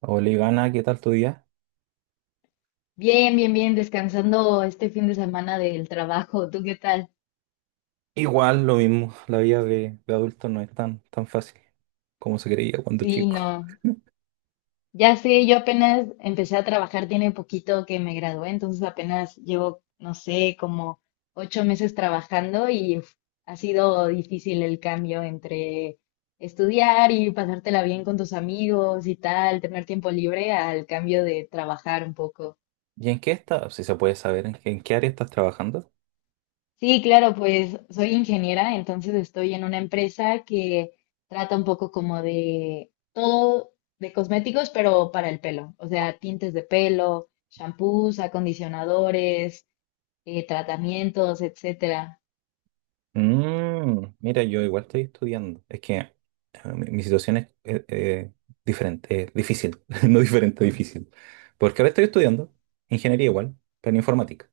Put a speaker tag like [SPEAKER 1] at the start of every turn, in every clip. [SPEAKER 1] Hola Ivana, ¿qué tal tu día?
[SPEAKER 2] Bien, bien, bien, descansando este fin de semana del trabajo. ¿Tú qué tal?
[SPEAKER 1] Igual, lo mismo, la vida de adulto no es tan, tan fácil como se creía cuando
[SPEAKER 2] Sí,
[SPEAKER 1] chico.
[SPEAKER 2] no. Ya sé, yo apenas empecé a trabajar, tiene poquito que me gradué, entonces apenas llevo, no sé, como 8 meses trabajando y uf, ha sido difícil el cambio entre estudiar y pasártela bien con tus amigos y tal, tener tiempo libre al cambio de trabajar un poco.
[SPEAKER 1] ¿Y en qué estás? Si se puede saber, ¿en qué área estás trabajando?
[SPEAKER 2] Sí, claro, pues soy ingeniera, entonces estoy en una empresa que trata un poco como de todo de cosméticos, pero para el pelo, o sea, tintes de pelo, shampoos, acondicionadores, tratamientos, etcétera.
[SPEAKER 1] Mira, yo igual estoy estudiando. Es que mi situación es diferente, difícil, no diferente, difícil. Porque ahora estoy estudiando ingeniería igual, pero en informática.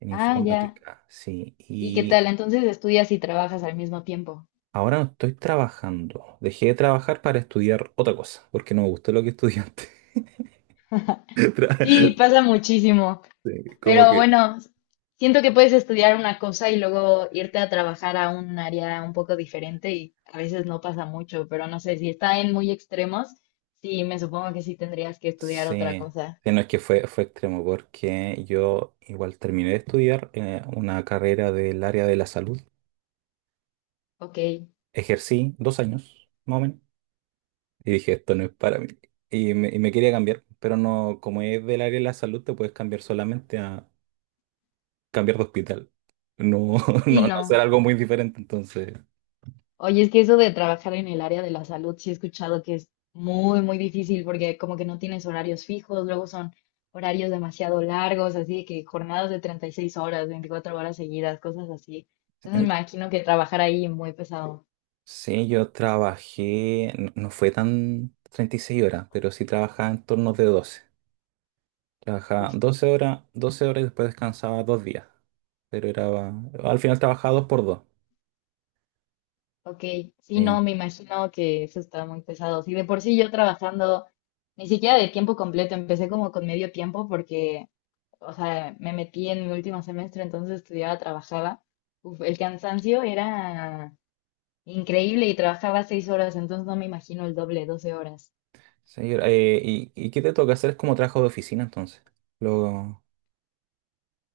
[SPEAKER 1] En
[SPEAKER 2] Ah, ya.
[SPEAKER 1] informática, sí.
[SPEAKER 2] ¿Y qué
[SPEAKER 1] Y
[SPEAKER 2] tal? Entonces estudias y trabajas al mismo tiempo.
[SPEAKER 1] ahora no estoy trabajando. Dejé de trabajar para estudiar otra cosa, porque no me gustó lo que estudié antes.
[SPEAKER 2] Sí,
[SPEAKER 1] Tra-
[SPEAKER 2] pasa muchísimo.
[SPEAKER 1] sí, Como
[SPEAKER 2] Pero
[SPEAKER 1] que...
[SPEAKER 2] bueno, siento que puedes estudiar una cosa y luego irte a trabajar a un área un poco diferente y a veces no pasa mucho, pero no sé, si está en muy extremos, sí, me supongo que sí tendrías que estudiar otra
[SPEAKER 1] Sí,
[SPEAKER 2] cosa.
[SPEAKER 1] sí, no es que fue extremo, porque yo igual terminé de estudiar una carrera del área de la salud.
[SPEAKER 2] Ok,
[SPEAKER 1] Ejercí 2 años, más o menos, y dije, esto no es para mí. Y me quería cambiar, pero no, como es del área de la salud, te puedes cambiar solamente a cambiar de hospital. No, no,
[SPEAKER 2] sí,
[SPEAKER 1] no hacer
[SPEAKER 2] no.
[SPEAKER 1] algo muy diferente, entonces.
[SPEAKER 2] Oye, es que eso de trabajar en el área de la salud, sí he escuchado que es muy, muy difícil porque como que no tienes horarios fijos, luego son horarios demasiado largos, así de que jornadas de 36 horas, 24 horas seguidas, cosas así. Entonces me
[SPEAKER 1] eh,
[SPEAKER 2] imagino que trabajar ahí muy pesado.
[SPEAKER 1] Sí, yo trabajé, no no fue tan 36 horas, pero sí trabajaba en turnos de 12. Trabajaba 12 horas, 12 horas y después descansaba 2 días. Pero era, al final trabajaba dos por dos.
[SPEAKER 2] Ok, sí,
[SPEAKER 1] Eh,
[SPEAKER 2] no, me imagino que eso está muy pesado. Sí, de por sí yo trabajando ni siquiera de tiempo completo, empecé como con medio tiempo porque, o sea, me metí en mi último semestre, entonces estudiaba, trabajaba. Uf, el cansancio era increíble y trabajaba 6 horas, entonces no me imagino el doble, 12 horas.
[SPEAKER 1] señor, ¿y qué te toca hacer? Es como trabajo de oficina entonces. Lo,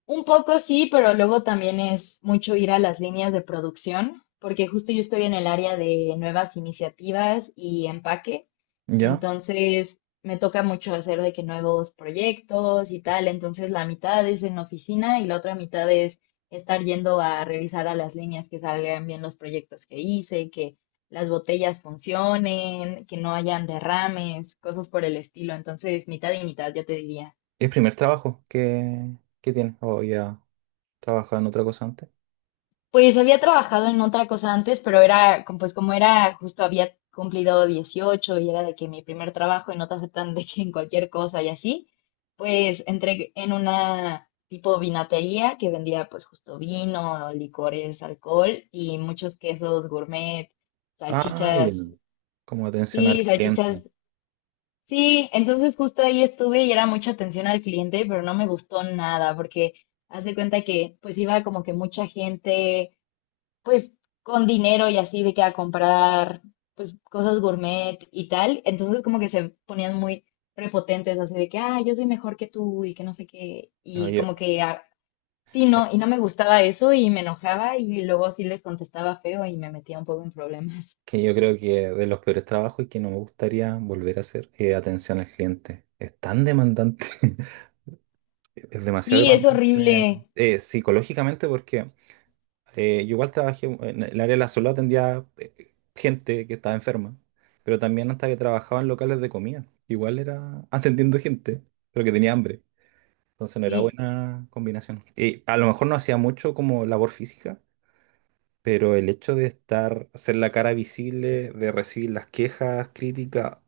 [SPEAKER 2] Un poco sí, pero luego también es mucho ir a las líneas de producción, porque justo yo estoy en el área de nuevas iniciativas y empaque,
[SPEAKER 1] ¿ya?
[SPEAKER 2] entonces me toca mucho hacer de que nuevos proyectos y tal, entonces la mitad es en oficina y la otra mitad es estar yendo a revisar a las líneas que salgan bien los proyectos que hice, que las botellas funcionen, que no hayan derrames, cosas por el estilo, entonces mitad y mitad, yo te diría.
[SPEAKER 1] ¿Es el primer trabajo que tienes? ¿O ya trabajaba en otra cosa antes?
[SPEAKER 2] Pues había trabajado en otra cosa antes, pero era, pues como era, justo había cumplido 18 y era de que mi primer trabajo y no te aceptan de que en cualquier cosa y así, pues entré en una tipo vinatería que vendía pues justo vino, licores, alcohol y muchos quesos gourmet,
[SPEAKER 1] Ah, ya.
[SPEAKER 2] salchichas,
[SPEAKER 1] Como atención
[SPEAKER 2] sí,
[SPEAKER 1] al cliente.
[SPEAKER 2] salchichas, sí, entonces justo ahí estuve y era mucha atención al cliente, pero no me gustó nada porque haz de cuenta que pues iba como que mucha gente pues con dinero y así de que a comprar pues cosas gourmet y tal, entonces como que se ponían muy prepotentes así de que, ah, yo soy mejor que tú y que no sé qué, y
[SPEAKER 1] Oye,
[SPEAKER 2] como que ah, sí,
[SPEAKER 1] eh,
[SPEAKER 2] no, y no me gustaba eso y me enojaba y luego sí les contestaba feo y me metía un poco en problemas.
[SPEAKER 1] que yo creo que de los peores trabajos y que no me gustaría volver a hacer, atención al cliente. Es tan demandante, es demasiado
[SPEAKER 2] Sí, es
[SPEAKER 1] demandante
[SPEAKER 2] horrible,
[SPEAKER 1] psicológicamente porque yo igual trabajé en el área de la salud, atendía gente que estaba enferma, pero también hasta que trabajaba en locales de comida. Igual era atendiendo gente, pero que tenía hambre. Entonces no era
[SPEAKER 2] sí,
[SPEAKER 1] buena combinación. Y a lo mejor no hacía mucho como labor física, pero el hecho de estar, ser la cara visible, de recibir las quejas, críticas,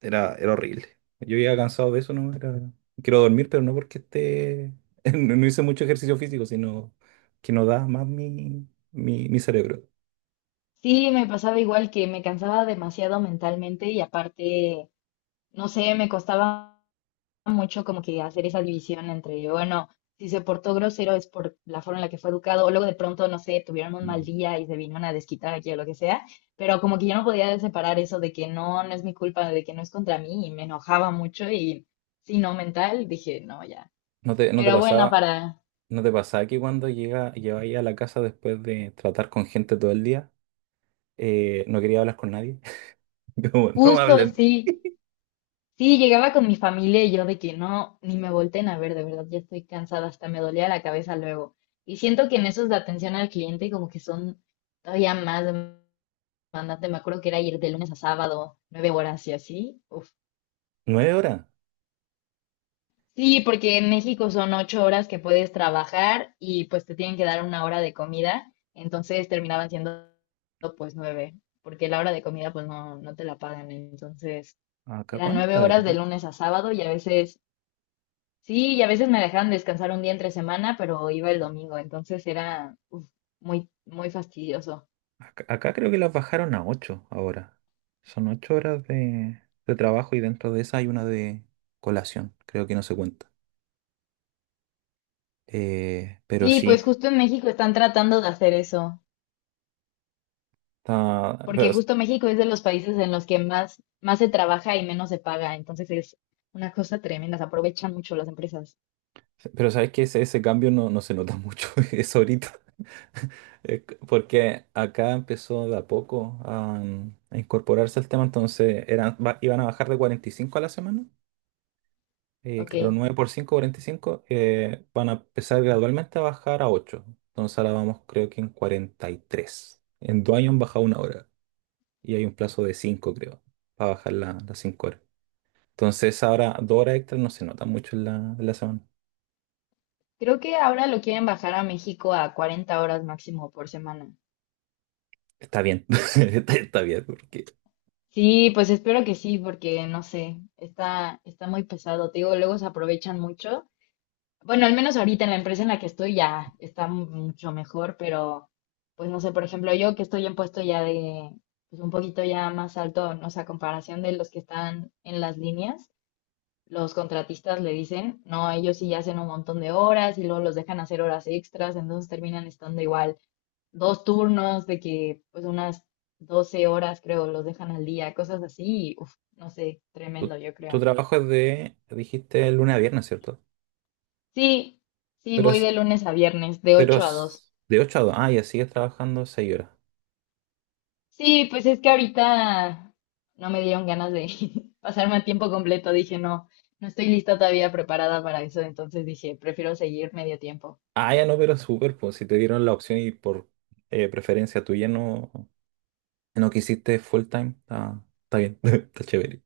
[SPEAKER 1] era horrible. Yo ya cansado de eso, ¿no? Era, quiero dormir, pero no porque esté, no no hice mucho ejercicio físico, sino que no da más mi, mi, mi cerebro.
[SPEAKER 2] sí, me pasaba igual que me cansaba demasiado mentalmente y aparte, no sé, me costaba mucho como que hacer esa división entre, bueno, si se portó grosero es por la forma en la que fue educado, o luego de pronto, no sé, tuvieron un mal
[SPEAKER 1] Mm.
[SPEAKER 2] día y se vinieron a desquitar aquí o lo que sea, pero como que yo no podía separar eso de que no, no es mi culpa, de que no es contra mí, y me enojaba mucho y si no mental, dije, no, ya.
[SPEAKER 1] ¿No te, no te
[SPEAKER 2] Pero bueno,
[SPEAKER 1] pasaba,
[SPEAKER 2] para
[SPEAKER 1] no te pasaba que cuando llegáis a la casa después de tratar con gente todo el día, no quería hablar con nadie? Como, no me
[SPEAKER 2] justo
[SPEAKER 1] hablen.
[SPEAKER 2] sí. Sí, llegaba con mi familia y yo de que no, ni me volteen a ver, de verdad, ya estoy cansada, hasta me dolía la cabeza luego. Y siento que en esos de atención al cliente como que son todavía más demandantes. Me acuerdo que era ir de lunes a sábado, 9 horas y así. Uf.
[SPEAKER 1] ¿Nueve horas?
[SPEAKER 2] Sí, porque en México son 8 horas que puedes trabajar y pues te tienen que dar una hora de comida, entonces terminaban siendo pues nueve, porque la hora de comida pues no, no te la pagan, entonces
[SPEAKER 1] ¿Acá
[SPEAKER 2] eran nueve
[SPEAKER 1] cuántas
[SPEAKER 2] horas de
[SPEAKER 1] eran?
[SPEAKER 2] lunes a sábado y a veces... Sí, y a veces me dejaban descansar un día entre semana, pero iba el domingo, entonces era uf, muy, muy fastidioso.
[SPEAKER 1] Acá creo que las bajaron a 8 ahora. Son 8 horas de trabajo y dentro de esa hay una de colación. Creo que no se cuenta. Pero
[SPEAKER 2] Sí,
[SPEAKER 1] sí,
[SPEAKER 2] pues justo en México están tratando de hacer eso,
[SPEAKER 1] está-
[SPEAKER 2] porque
[SPEAKER 1] pero,
[SPEAKER 2] justo México es de los países en los que más, más se trabaja y menos se paga, entonces es una cosa tremenda, se aprovechan mucho las empresas.
[SPEAKER 1] pero sabes que ese cambio no, no se nota mucho, es ahorita. Porque acá empezó de a poco a incorporarse el tema, entonces eran, iban a bajar de 45 a la semana. Claro,
[SPEAKER 2] Ok,
[SPEAKER 1] 9 por 5, 45, van a empezar gradualmente a bajar a 8. Entonces ahora vamos creo que en 43. En 2 años han bajado 1 hora y hay un plazo de 5, creo, para bajar las 5 horas. Entonces ahora 2 horas extras no se nota mucho en la semana.
[SPEAKER 2] creo que ahora lo quieren bajar a México a 40 horas máximo por semana.
[SPEAKER 1] Está bien, está bien porque
[SPEAKER 2] Sí, pues espero que sí, porque no sé, está muy pesado, te digo, luego se aprovechan mucho. Bueno, al menos ahorita en la empresa en la que estoy ya está mucho mejor, pero pues no sé, por ejemplo, yo que estoy en puesto ya de, pues un poquito ya más alto, no sé, a comparación de los que están en las líneas, los contratistas le dicen, no, ellos sí hacen un montón de horas y luego los dejan hacer horas extras, entonces terminan estando igual dos turnos de que pues unas 12 horas creo los dejan al día, cosas así, y, uf, no sé,
[SPEAKER 1] tu,
[SPEAKER 2] tremendo yo
[SPEAKER 1] tu
[SPEAKER 2] creo.
[SPEAKER 1] trabajo es de, dijiste, lunes a viernes, ¿cierto?
[SPEAKER 2] Sí, sí,
[SPEAKER 1] Pero,
[SPEAKER 2] voy de
[SPEAKER 1] es-
[SPEAKER 2] lunes a viernes, de
[SPEAKER 1] pero
[SPEAKER 2] 8 a 2.
[SPEAKER 1] es de 8 a 2. Ah, ya sigues trabajando 6 horas.
[SPEAKER 2] Sí, pues es que ahorita no me dieron ganas de pasarme a tiempo completo. Dije, no, no estoy lista todavía preparada para eso. Entonces dije, prefiero seguir medio tiempo.
[SPEAKER 1] Ah, ya no, pero súper, pues si te dieron la opción y por preferencia tuya no, no quisiste full time, está bien, está chévere.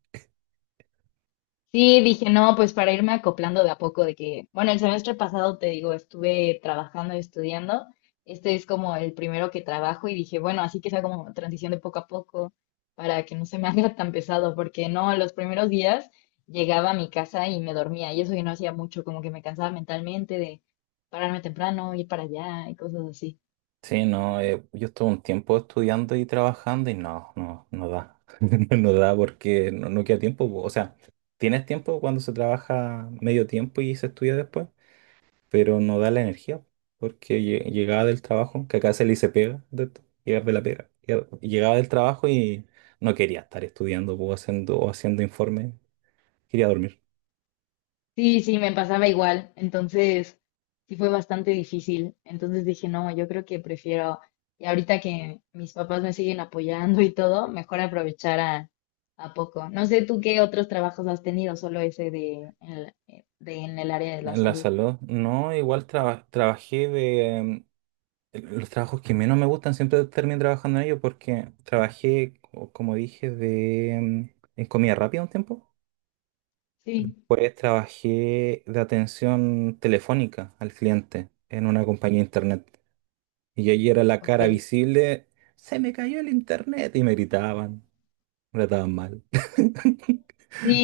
[SPEAKER 2] Sí, dije, no, pues para irme acoplando de a poco, de que, bueno, el semestre pasado te digo, estuve trabajando y estudiando, este es como el primero que trabajo y dije, bueno, así que sea como transición de poco a poco para que no se me haga tan pesado, porque no, los primeros días llegaba a mi casa y me dormía y eso yo no hacía mucho, como que me cansaba mentalmente de pararme temprano, ir para allá y cosas así.
[SPEAKER 1] Sí, no, yo estuve un tiempo estudiando y trabajando y no, no, no da. No da porque no, no queda tiempo, po. O sea, tienes tiempo cuando se trabaja medio tiempo y se estudia después, pero no da la energía porque llegaba del trabajo, que acá se le dice pega, de esto, llegar de la pega. Llegaba del trabajo y no quería estar estudiando po, haciendo, o haciendo informes. Quería dormir.
[SPEAKER 2] Sí, sí, me pasaba igual. Entonces, sí fue bastante difícil. Entonces dije, no, yo creo que prefiero, y ahorita que mis papás me siguen apoyando y todo, mejor aprovechar a poco. No sé tú qué otros trabajos has tenido, solo ese de, de en el área de la
[SPEAKER 1] La
[SPEAKER 2] salud.
[SPEAKER 1] salud, no, igual los trabajos que menos me gustan siempre termino trabajando en ellos porque trabajé, como dije, en comida rápida un tiempo.
[SPEAKER 2] Sí,
[SPEAKER 1] Pues trabajé de atención telefónica al cliente en una compañía de internet. Y yo allí era la
[SPEAKER 2] ok.
[SPEAKER 1] cara visible, se me cayó el internet. Y me gritaban, me trataban mal.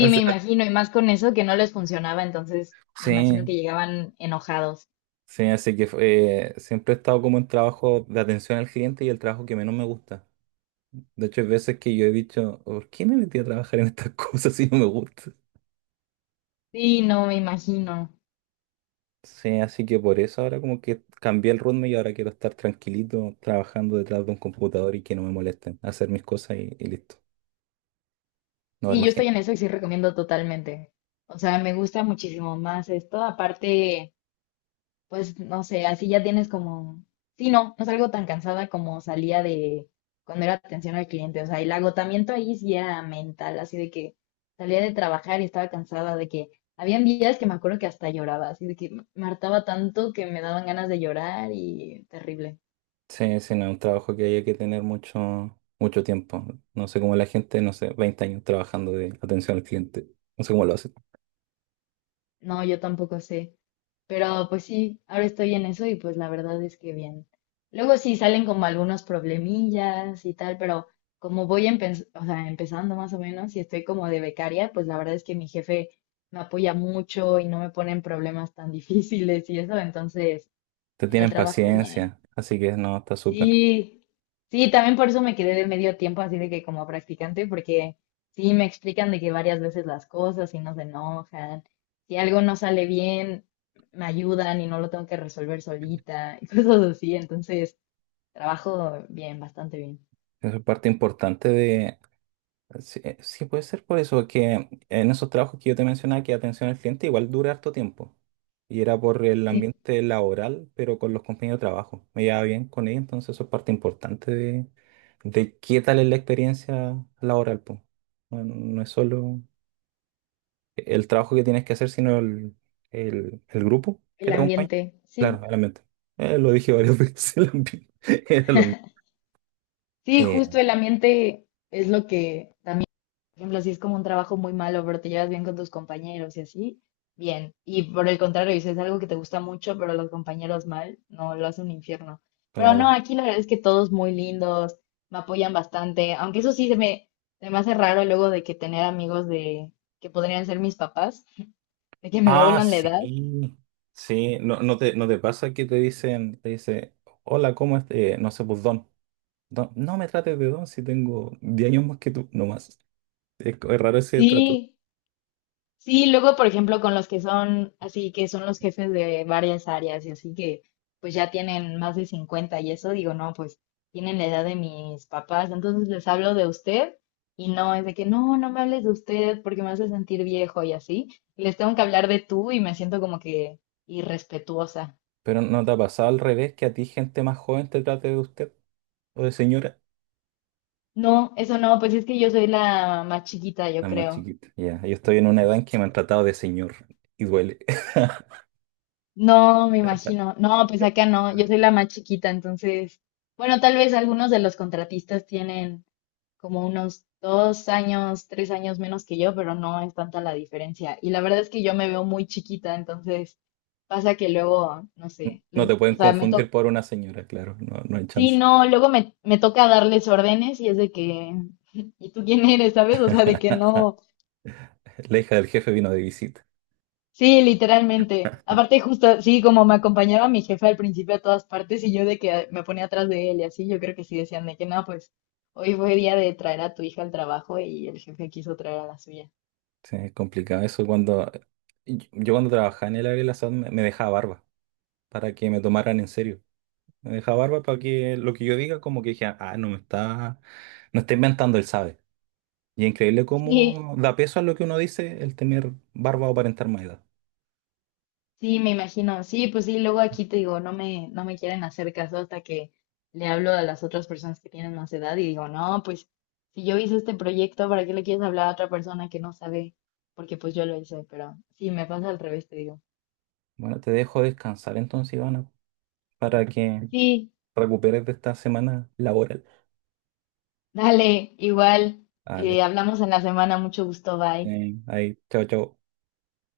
[SPEAKER 1] O
[SPEAKER 2] me
[SPEAKER 1] sea,
[SPEAKER 2] imagino, y más con eso que no les funcionaba, entonces me imagino
[SPEAKER 1] sí.
[SPEAKER 2] que llegaban enojados.
[SPEAKER 1] Sí, así que siempre he estado como en trabajo de atención al cliente y el trabajo que menos me gusta. De hecho, hay veces que yo he dicho, ¿por qué me metí a trabajar en estas cosas si no me gusta?
[SPEAKER 2] Sí, no, me imagino.
[SPEAKER 1] Sí, así que por eso ahora como que cambié el ritmo y ahora quiero estar tranquilito trabajando detrás de un computador y que no me molesten, hacer mis cosas y listo, no ver
[SPEAKER 2] Sí, yo
[SPEAKER 1] más
[SPEAKER 2] estoy
[SPEAKER 1] gente.
[SPEAKER 2] en eso y sí recomiendo totalmente. O sea, me gusta muchísimo más esto. Aparte, pues no sé, así ya tienes como, sí, no, no salgo tan cansada como salía de cuando era atención al cliente. O sea, el agotamiento ahí sí era mental, así de que salía de trabajar y estaba cansada, de que habían días que me acuerdo que hasta lloraba, así de que me hartaba tanto que me daban ganas de llorar y terrible.
[SPEAKER 1] Sí, sí, no, es un trabajo que hay que tener mucho, mucho tiempo. No sé cómo la gente, no sé, 20 años trabajando de atención al cliente. No sé cómo lo hacen.
[SPEAKER 2] No, yo tampoco sé. Pero pues sí, ahora estoy en eso y pues la verdad es que bien. Luego sí salen como algunos problemillas y tal, pero como voy o sea, empezando más o menos y estoy como de becaria, pues la verdad es que mi jefe me apoya mucho y no me pone en problemas tan difíciles y eso, entonces
[SPEAKER 1] Te
[SPEAKER 2] en el
[SPEAKER 1] tienen
[SPEAKER 2] trabajo bien.
[SPEAKER 1] paciencia, así que no, está súper.
[SPEAKER 2] Sí, sí, también por eso me quedé de medio tiempo así de que como practicante, porque sí me explican de que varias veces las cosas y no se enojan, si algo no sale bien, me ayudan y no lo tengo que resolver solita y cosas así, entonces trabajo bien, bastante bien.
[SPEAKER 1] Eso es parte importante de... Sí, sí, puede ser por eso, que en esos trabajos que yo te mencionaba, que atención al cliente igual dura harto tiempo. Y era por el
[SPEAKER 2] Sí,
[SPEAKER 1] ambiente laboral, pero con los compañeros de trabajo. Me llevaba bien con ellos, entonces eso es parte importante de qué tal es la experiencia laboral, po. No, no no es solo el trabajo que tienes que hacer, sino el grupo que
[SPEAKER 2] el
[SPEAKER 1] te acompaña.
[SPEAKER 2] ambiente,
[SPEAKER 1] Claro,
[SPEAKER 2] sí,
[SPEAKER 1] el ambiente. Lo dije varias veces, el ambiente. Era lo mismo.
[SPEAKER 2] sí,
[SPEAKER 1] Eh,
[SPEAKER 2] justo el ambiente es lo que también. Por ejemplo, si es como un trabajo muy malo, pero te llevas bien con tus compañeros y así, bien. Y por el contrario, si es algo que te gusta mucho, pero los compañeros mal, no, lo hace un infierno. Pero no,
[SPEAKER 1] claro.
[SPEAKER 2] aquí la verdad es que todos muy lindos, me apoyan bastante, aunque eso sí se me hace raro luego de que tener amigos de que podrían ser mis papás, de que me
[SPEAKER 1] Ah,
[SPEAKER 2] doblan la edad.
[SPEAKER 1] sí, sí, no, no te pasa que te dice, hola, ¿cómo estás? No sé, pues don. Don, no me trates de don si tengo 10 años más que tú, nomás. Es raro ese trato.
[SPEAKER 2] Sí, sí, luego, por ejemplo, con los que son así, que son los jefes de varias áreas y así que pues ya tienen más de 50 y eso, digo, no, pues tienen la edad de mis papás, entonces les hablo de usted y no es de que no, no me hables de usted porque me hace sentir viejo y así, y les tengo que hablar de tú y me siento como que irrespetuosa.
[SPEAKER 1] Pero ¿no te ha pasado al revés que a ti gente más joven te trate de usted o de señora?
[SPEAKER 2] No, eso no, pues es que yo soy la más chiquita, yo
[SPEAKER 1] La más
[SPEAKER 2] creo.
[SPEAKER 1] chiquita. Ya, yo estoy en una edad en que me han tratado de señor y duele.
[SPEAKER 2] No, me imagino. No, pues acá no, yo soy la más chiquita, entonces, bueno, tal vez algunos de los contratistas tienen como unos 2 años, 3 años menos que yo, pero no es tanta la diferencia. Y la verdad es que yo me veo muy chiquita, entonces pasa que luego, no sé,
[SPEAKER 1] No te pueden
[SPEAKER 2] o sea, me
[SPEAKER 1] confundir
[SPEAKER 2] toca,
[SPEAKER 1] por una señora, claro, no, no hay
[SPEAKER 2] sí,
[SPEAKER 1] chance.
[SPEAKER 2] no, luego me toca darles órdenes y es de que, ¿y tú quién eres, sabes? O sea, de que no,
[SPEAKER 1] La hija del jefe vino de visita.
[SPEAKER 2] sí, literalmente. Aparte, justo, sí, como me acompañaba mi jefe al principio a todas partes y yo de que me ponía atrás de él y así, yo creo que sí decían de que no, pues. Hoy fue día de traer a tu hija al trabajo y el jefe quiso traer a la suya.
[SPEAKER 1] Sí, es complicado eso cuando Y Yo cuando trabajaba en el área de la salud me dejaba barba para que me tomaran en serio. Me dejaba barba para que lo que yo diga como que dijeran, ah, no está inventando, él sabe. Y es increíble
[SPEAKER 2] Sí,
[SPEAKER 1] cómo da peso a lo que uno dice el tener barba o aparentar más edad.
[SPEAKER 2] sí, me imagino. Sí, pues sí, luego aquí te digo, no me quieren hacer caso hasta que le hablo a las otras personas que tienen más edad y digo, no, pues si yo hice este proyecto, ¿para qué le quieres hablar a otra persona que no sabe? Porque pues yo lo hice, pero sí, me pasa al revés, te digo.
[SPEAKER 1] Bueno, te dejo descansar entonces, Ivana, para que
[SPEAKER 2] Sí,
[SPEAKER 1] recuperes de esta semana laboral.
[SPEAKER 2] dale, igual.
[SPEAKER 1] Vale,
[SPEAKER 2] Hablamos en la semana, mucho gusto, bye.
[SPEAKER 1] sí, ahí, chao, chao.